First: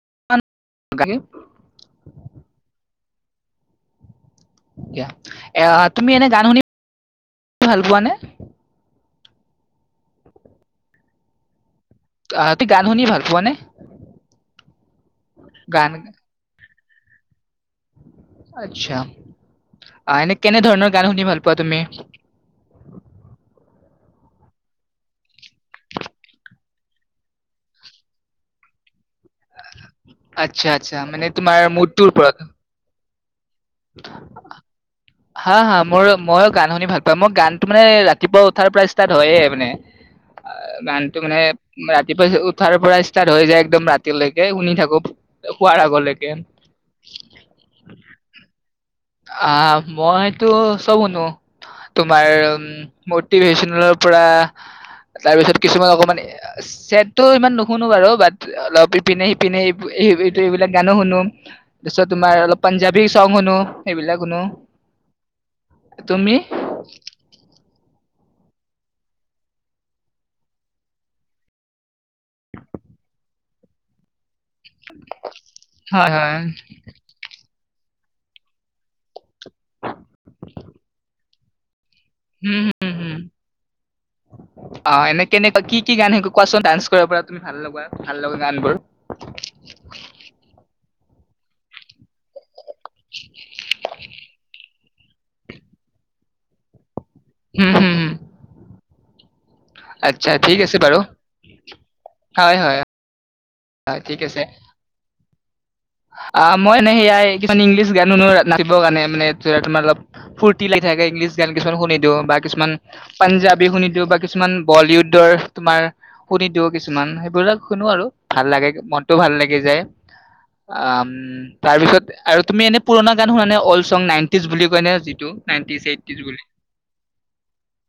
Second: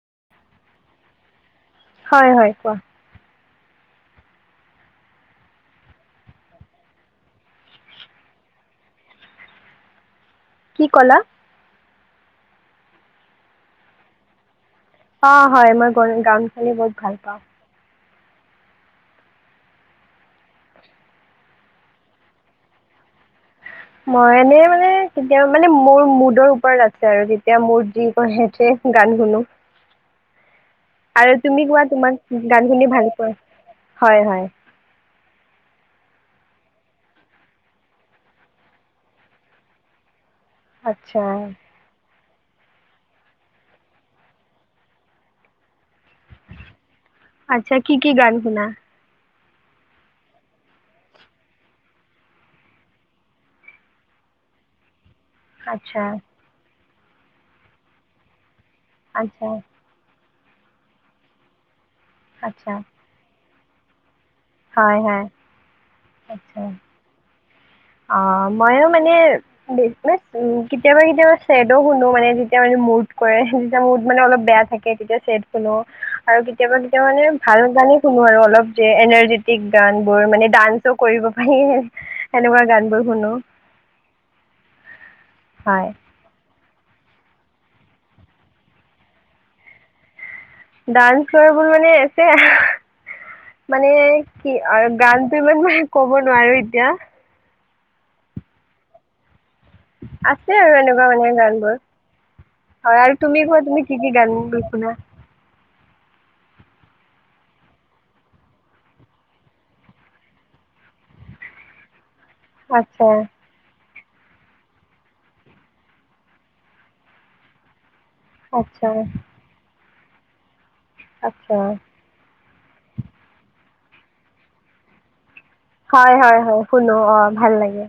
[unintelligible] হয় হয় কোৱা। দিয়া এ তুমি এনে গান শুনি ভাল পোৱা নে? কি ক'লা? অহ তোমি গান শুনি ভাল পোৱাানে? অ হয় আমাৰ গান শুনি বহুত ভাল পাওঁ। আচ্ছা আহ এনে কেনেধৰণৰ গান শুনি ভাল পোৱা তুমি? মই এনে মানে কেতিয়া মানে মোৰ মুডৰ ওপৰত আছে আৰু তেতিয়া মোৰ যি কছে গান শুনো। আচ্ছা আচ্ছা মানে আৰু তোমাৰ তুমি কোৱা মুডটোৰ ওপৰত। তোমাক গান শুনি ভাল হয়। হয় হা হা মোৰৃ ময়ো গান শুনি ভাল পাওঁ, মই গানতটো মানে ৰাতিপুৱা উঠাৰ পৰা ষ্টাৰ্ট হয়য়ে মানে। অ গানটো আচ্ছা মানে ৰাতি তাৰপাছত উঠাৰ পৰা ষ্টাৰ্ট হৈ যায় একদম ৰাতিলৈকে, শুনি থাকো শোৱাৰ আগলৈকে। আচ্ছা কি কি গান শুনা? অ মইতো চব শুনো তোমাৰ উ মটিভেশচনেলৰ পৰা তাৰপিছত কিছুমান আচ্ছা অকণমান চছেট তো ইমান নুশুনো বাৰু বাট অলপ ইপিনে আচ্ছা সিপিনে এইবিলাক গানো শুনো। তাৰ পিছত তোমাৰ আচ্ছা পঞ্জাবী সংগ শুনো। সেইবিলাক শুনো হয়। হয়। তুমি? আচ্ছা। অ ময়ো মানে মানে কেতিয়াবা কেতিয়াবা চেদ' শুনো মানে যেতিয়া মানে মত কৰে যেতি মত মানে অলপ বেয়া থাকে তেতিয়া চেদ শুনো হয় হয় আৰু কেতিয়াবা কেতিয়াা মানে ভাল জানে শুনো আৰু অলপ যে এনাৰ্জেটিক গান বোৰ মানে ডান্সো কৰিব পাৰি এনেকুৱা উম হম অ এনে কেনেকুৱা, কি হয় কি গান কোৱা ডান্স কৰাৰ পৰা তুমি ভাল লগা, ভাল লগা গান বোৰ ডান্স কৰাবোৰ মানে যে মানে কি? আৰু গানতো ইমান মানে ক'ব নোৱাৰো এতিয়া হম হুম হম। আচ্ছা আছে ঠিক আৰু বাৰু এনেকুৱা মানে গান বোৰ হয় আৰু তুমি কোৱা তুমি কি কি গান বুলি শুনা। অ মই মানে সেয়াই কিছুমান ইংলিছ গান শুনো নাচিবৰ কাৰণে মানে ধ তোমাৰ অলপ ফুৰ্তি লাগি থাকে ইংলিছ গান কিছুমান শুনি দিও বা কিছুমান আচ্ছা পাঞ্জাবী শুনি দিও ব কিছুমান বলিউডৰ তোমাৰ শুনি দিও কিছুমান সেইবিলাক শুনো আৰু ভাল লাগে আচ্ছা মনতটো ভাল লাগি যায়। উ আচ্ছা তাৰপিছত আৰু তুমি এনে পুৰা গান শুনা নে অল্ চং নাইনটিজ বুলি কয়নেে যিটো নাইনটিজ হয় এইটিজ হয় বুলি হয় শুনো অ ভাল লাগে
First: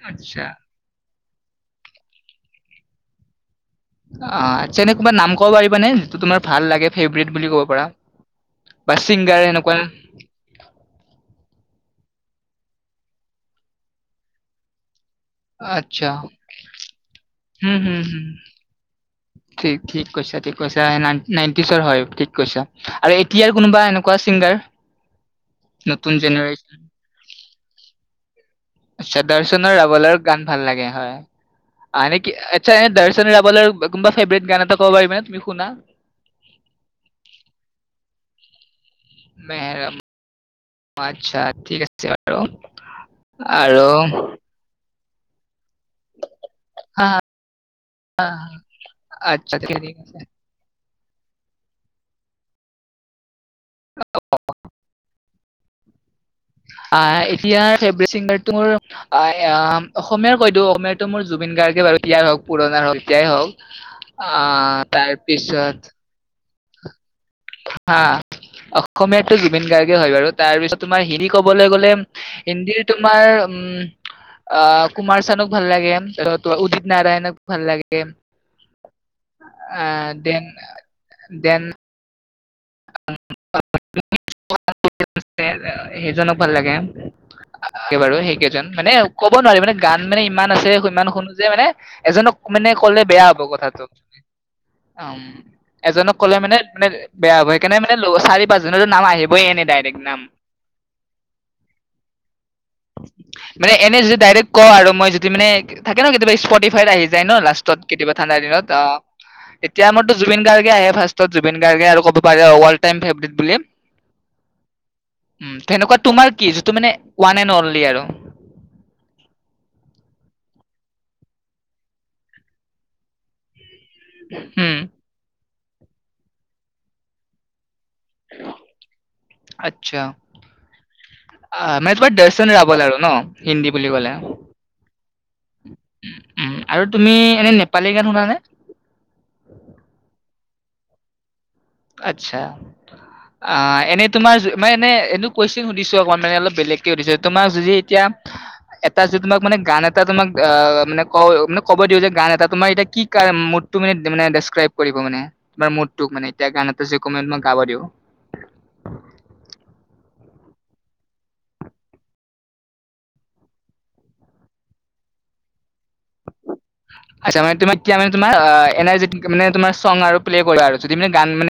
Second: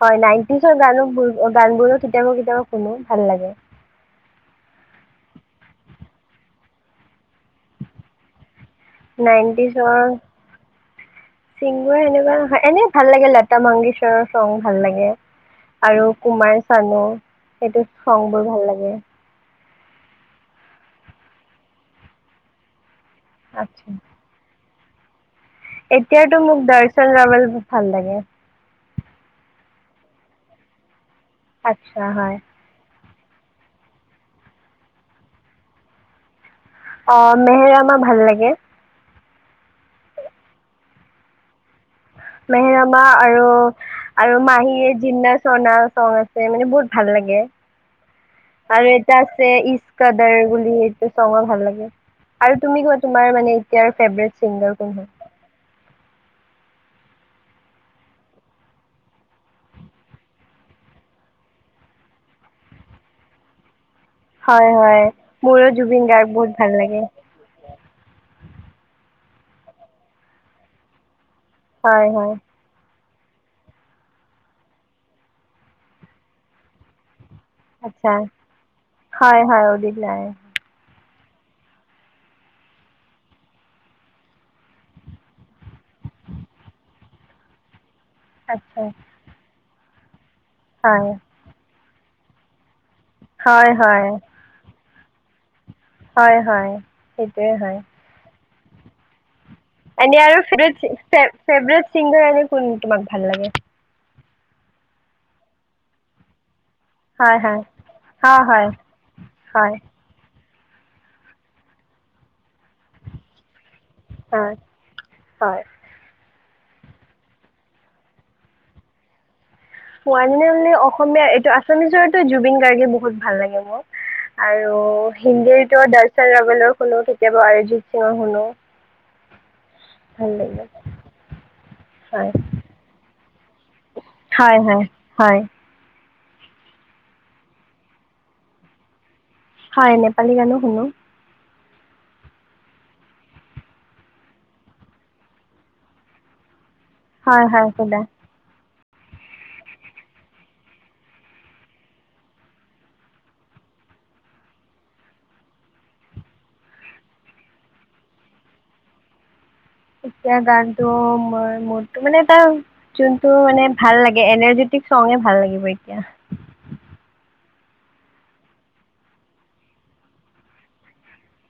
হয় আচ্ছা নটিজৰ গানো। অ গান বোৰো কেতিয়াবা কেতিয়াবা শুনো ভাল লাগে। অ আচ্ছা এনে কবা নাম কব পাৰিবা নে যিটো তোমাৰ ভাল লাগে। প্ৰিত বুলি ক'ব পাৰা বা ছিংগাৰ এনেকুৱা নাইনটিজৰ মই এনেকুৱা এনেই ভাল লাগে লতা মংগেশ্বৰৰ চং ভাল লাগে। আৰু আচ্ছা কুমাৰ চানো হম সেইটো হম হম চং বোৰ ভাল লাগে। ঠিক ঠিক কৈছা ঠিক কৈছা নাইনটি চৰ হয় ঠিক কৈছা। আৰু এতিয়াৰ কোনোবা আচ্ছা এনেকুৱা ছিংগাৰ নতুন এতিয়াতো মোক জেনেৰেচন দৰ্শন লবলৈ ভাল লাগে আচ্ছা দৰ্শনৰ ৰাৱলৰ গান ভাল লাগে হয়। আচ্ছা আৰে কি হয় আচ্ছা দশ। [unintelligible] ফেভৰেট গান এটা ক'ব পাৰিবি ন তুমি শুনা। অ মেহেৰামা ভাল লাগে। ম আচ্ছা ঠিক আছে। বাৰু মেহেৰামা আৰু আৰু মাহীয়ে জিনা সোনা চ আছে মানে বহুত ভাল লাগে আহ, আৰু এটা আছে আচ্ছা ঠিক ঠিক আছে ইচ্কাদাৰ বুলি সেই চঙৰ ভাল লাগে। আৰু তুমি কোৱা তোমাৰ মানে তেওঁৰ ফেভৰেট চিংগাৰ কোন হয়? আহ এতিয়া ফেভট চিংগাৰটো মোৰ অসমীয়াৰ কৈতো অসমীয়াটো মোৰ জুবিন গাৰ্গে বাৰুয়াই হওক পুৰণাৰ হওক এয়াই হওক হয় আহ হয় মোৰো তাৰপিছত জুবিন গাৰ্গ বহুত ভাল লাগে। হা অসমীয়াো জুবিন গাৰ্গে হয় বাৰু তাৰ পিছত তোমাৰ ক'বলৈ গ'লে হয় হয় ইণ্ডিয়াৰ তোমাৰ উম কুমাৰ চানক ভাল লাগে উদিত নাৰায়ণক ভাল লাগে আচ্ছা, হয় হয়। আহ দেন [unintelligible] দেন সেইজনক ভাল লাগে। একে বাৰু সেইকেইজন আচ্ছা মানে ক'ব নোৱাৰি। মানে, গান মানে, ইমান আছে, সিমান হয়। শুনো যে মানে। এজনক মানে, ক'লে বেয়া হ'ব হয় কথাটো। হয় অ'ম। এজনক হয় ক'লে মানে হয় মানে বেয়া হ'ব। সেইটোয়ে কেনে হয়। মানে ল চাৰিপ বা জুনে জুনে নাম আহিব এনে আৰু ছেবেৰেট ছি ফে ফেভৰেট ছিংগাৰ এনে কোন? তোমাক ভাল লাগে? মানে এনে যদি ডাইৰেক্ট কওঁ আৰু মই যদি মানে থাকে ন কেতিয়াবা স্পটি ফাইত আহি যায় হয় ন হয় লাষ্টত কেতিয়াবা ঠাণ্ডা হয় হয় দিনত অ, হয় এতিয়া আমাৰ ত জুবিন গাৰ্গ। কে আহে ফাৰ্ষ্টতত জুবিন গাৰ্গে আৰু কব পাৰে ৱাল্ড হয় হয়। তেনেকুৱা তোমাৰ কি ত মে ৱান নেন অনলি আৰু। পোৱী ম অসমীয়া এইটো আছামিছৰাটো জুবিন গাৰ্গে বহুত ভাল লাগে মোৰ উম আৰু হিন্দীৰ ত দাৰচাৰ লগলো শুনো কেতিয়াবা অৰ্জিত আচ্ছা ভাল লাগে মই তোবাৰ হয় দৰ্শন ৰাব লাৰো ন হিন্দী বুলি হয় হয় হয়। উ উ আৰু তুমি এনে নেপালী গান শুনানে? হয় নেপালী গানো শুনো। আচ্ছা আ এনে তোমাৰ জু মে এনে এদো কুৱেচন সুধিছো অকমান মানে অলপ বেলেগ কি সুধিছে হয় তোমাক হয় যদি শুনা এতিয়া এটা যে তোমাক মানে গান এটা তোমাক অ ম ক মানে ক'ব দিওঁ যে গান এটা তোমাৰ এতিয়া কি কাৰ মুডটো মানে মে ডেচক্ৰাইব কৰিব মানে তোমাৰ মুডোক মানে তে গান ত চ কমেণ্ট মই গাাব দিব এতিয়া গানটো মই মোডটো মানে এটা যোনটো মানে ভাল লাগে এনাৰ্জেটিক চঙে ভাল লাগিব এতিয়া আচ্ছা মানে তোমাৰ এতিয়া মানে তোমাৰ এনাৰজেটিক মানে তোমাৰ চং আৰু প্লে কৰা আৰু যদি গান মানে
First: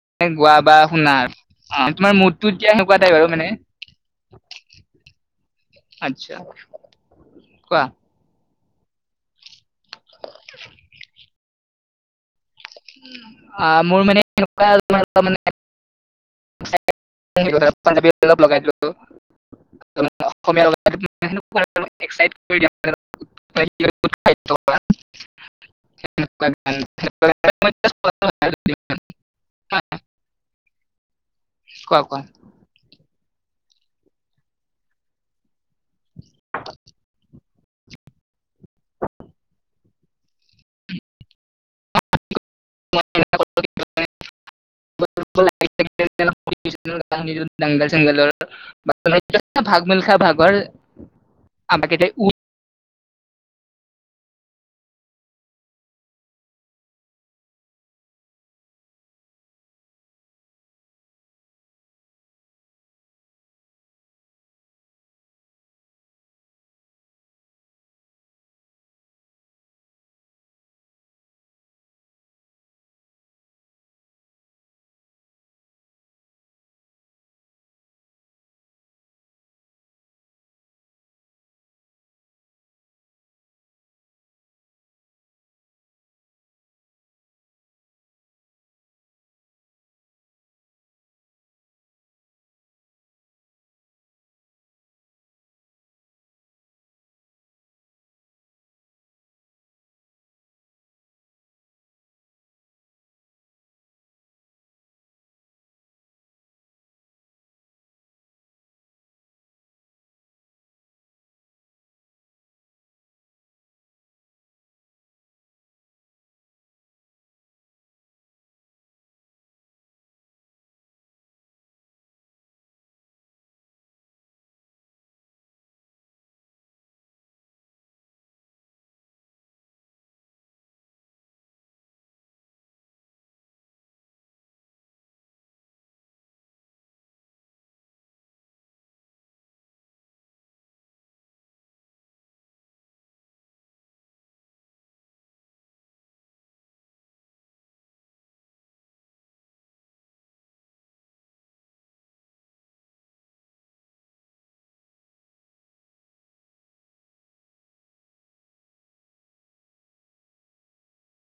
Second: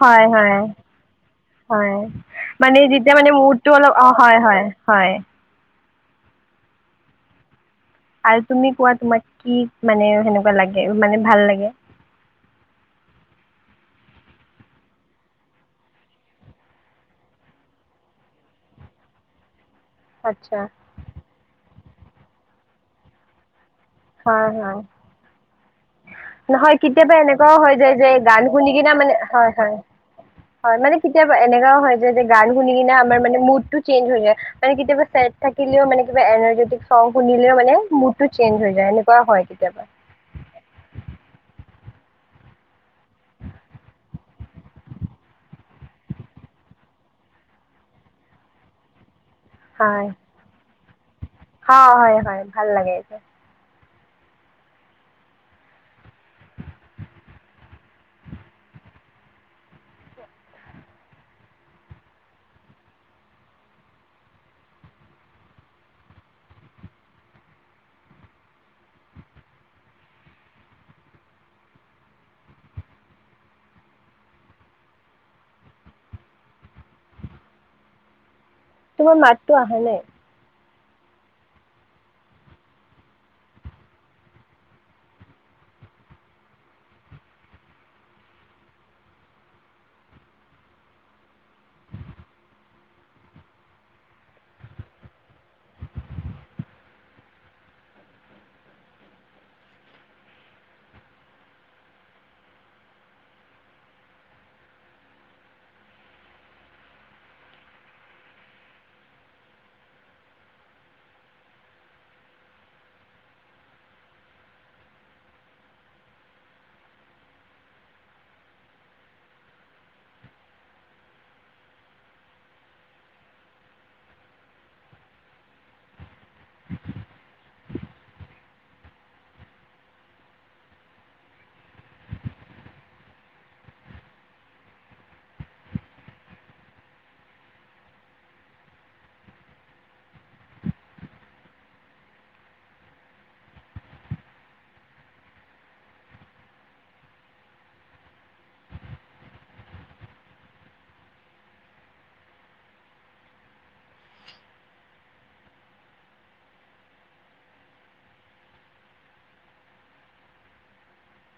হয় হয় গোৱা বা শুনা আৰু অ হয় তোমাৰ মুডটো এতিয়া মানে সেনেকুৱা টাইপ যেতিয়া আৰু মানে মুডটো অলপ অ হয় হয় হয়। আত্ছা কোৱা? আৰু তুমি কোৱা তোমাক কি? মানে হেনেকুৱা লাগে মানে ভাল লাগে।। এয়া আ মোৰ মানে এনেকুৱা তাৰ মানে।। পা লগাই [inaudible] [unintelligible] আচ্ছা। অলপ একচাইত কৰি দিয়া। হয় হয় নহয় কেতিয়াবা এনেকুৱাও হয় যায় যে গান শুনি দিয়া কিনে মানে হয় হয় হয় মানে।। কেতিয়াবা এনেকাও হয় কোৱা যে কোৱা যে গান শুনি কিনে।। আমাৰ মানে মুড টো চেঞ্জ হৈ যায়। মানে কেতিয়া চেড থাকিলেও মানে কিবা এনাৰ্জি টো চাউন্দ শুনিলেও মানে মুড টো চেঞ্জ হৈ যায়। এনেকুৱা হয় কেতিয়াবা। দল চল [inaudible] [unintelligible] ভাগ হয় মিলখা ভাগৰ।। অ আমাক হয় এতিয়া হয় ভাল লাগে। অ [inaudible] [inaudible] তোমাৰ মাতটো আহা নাই।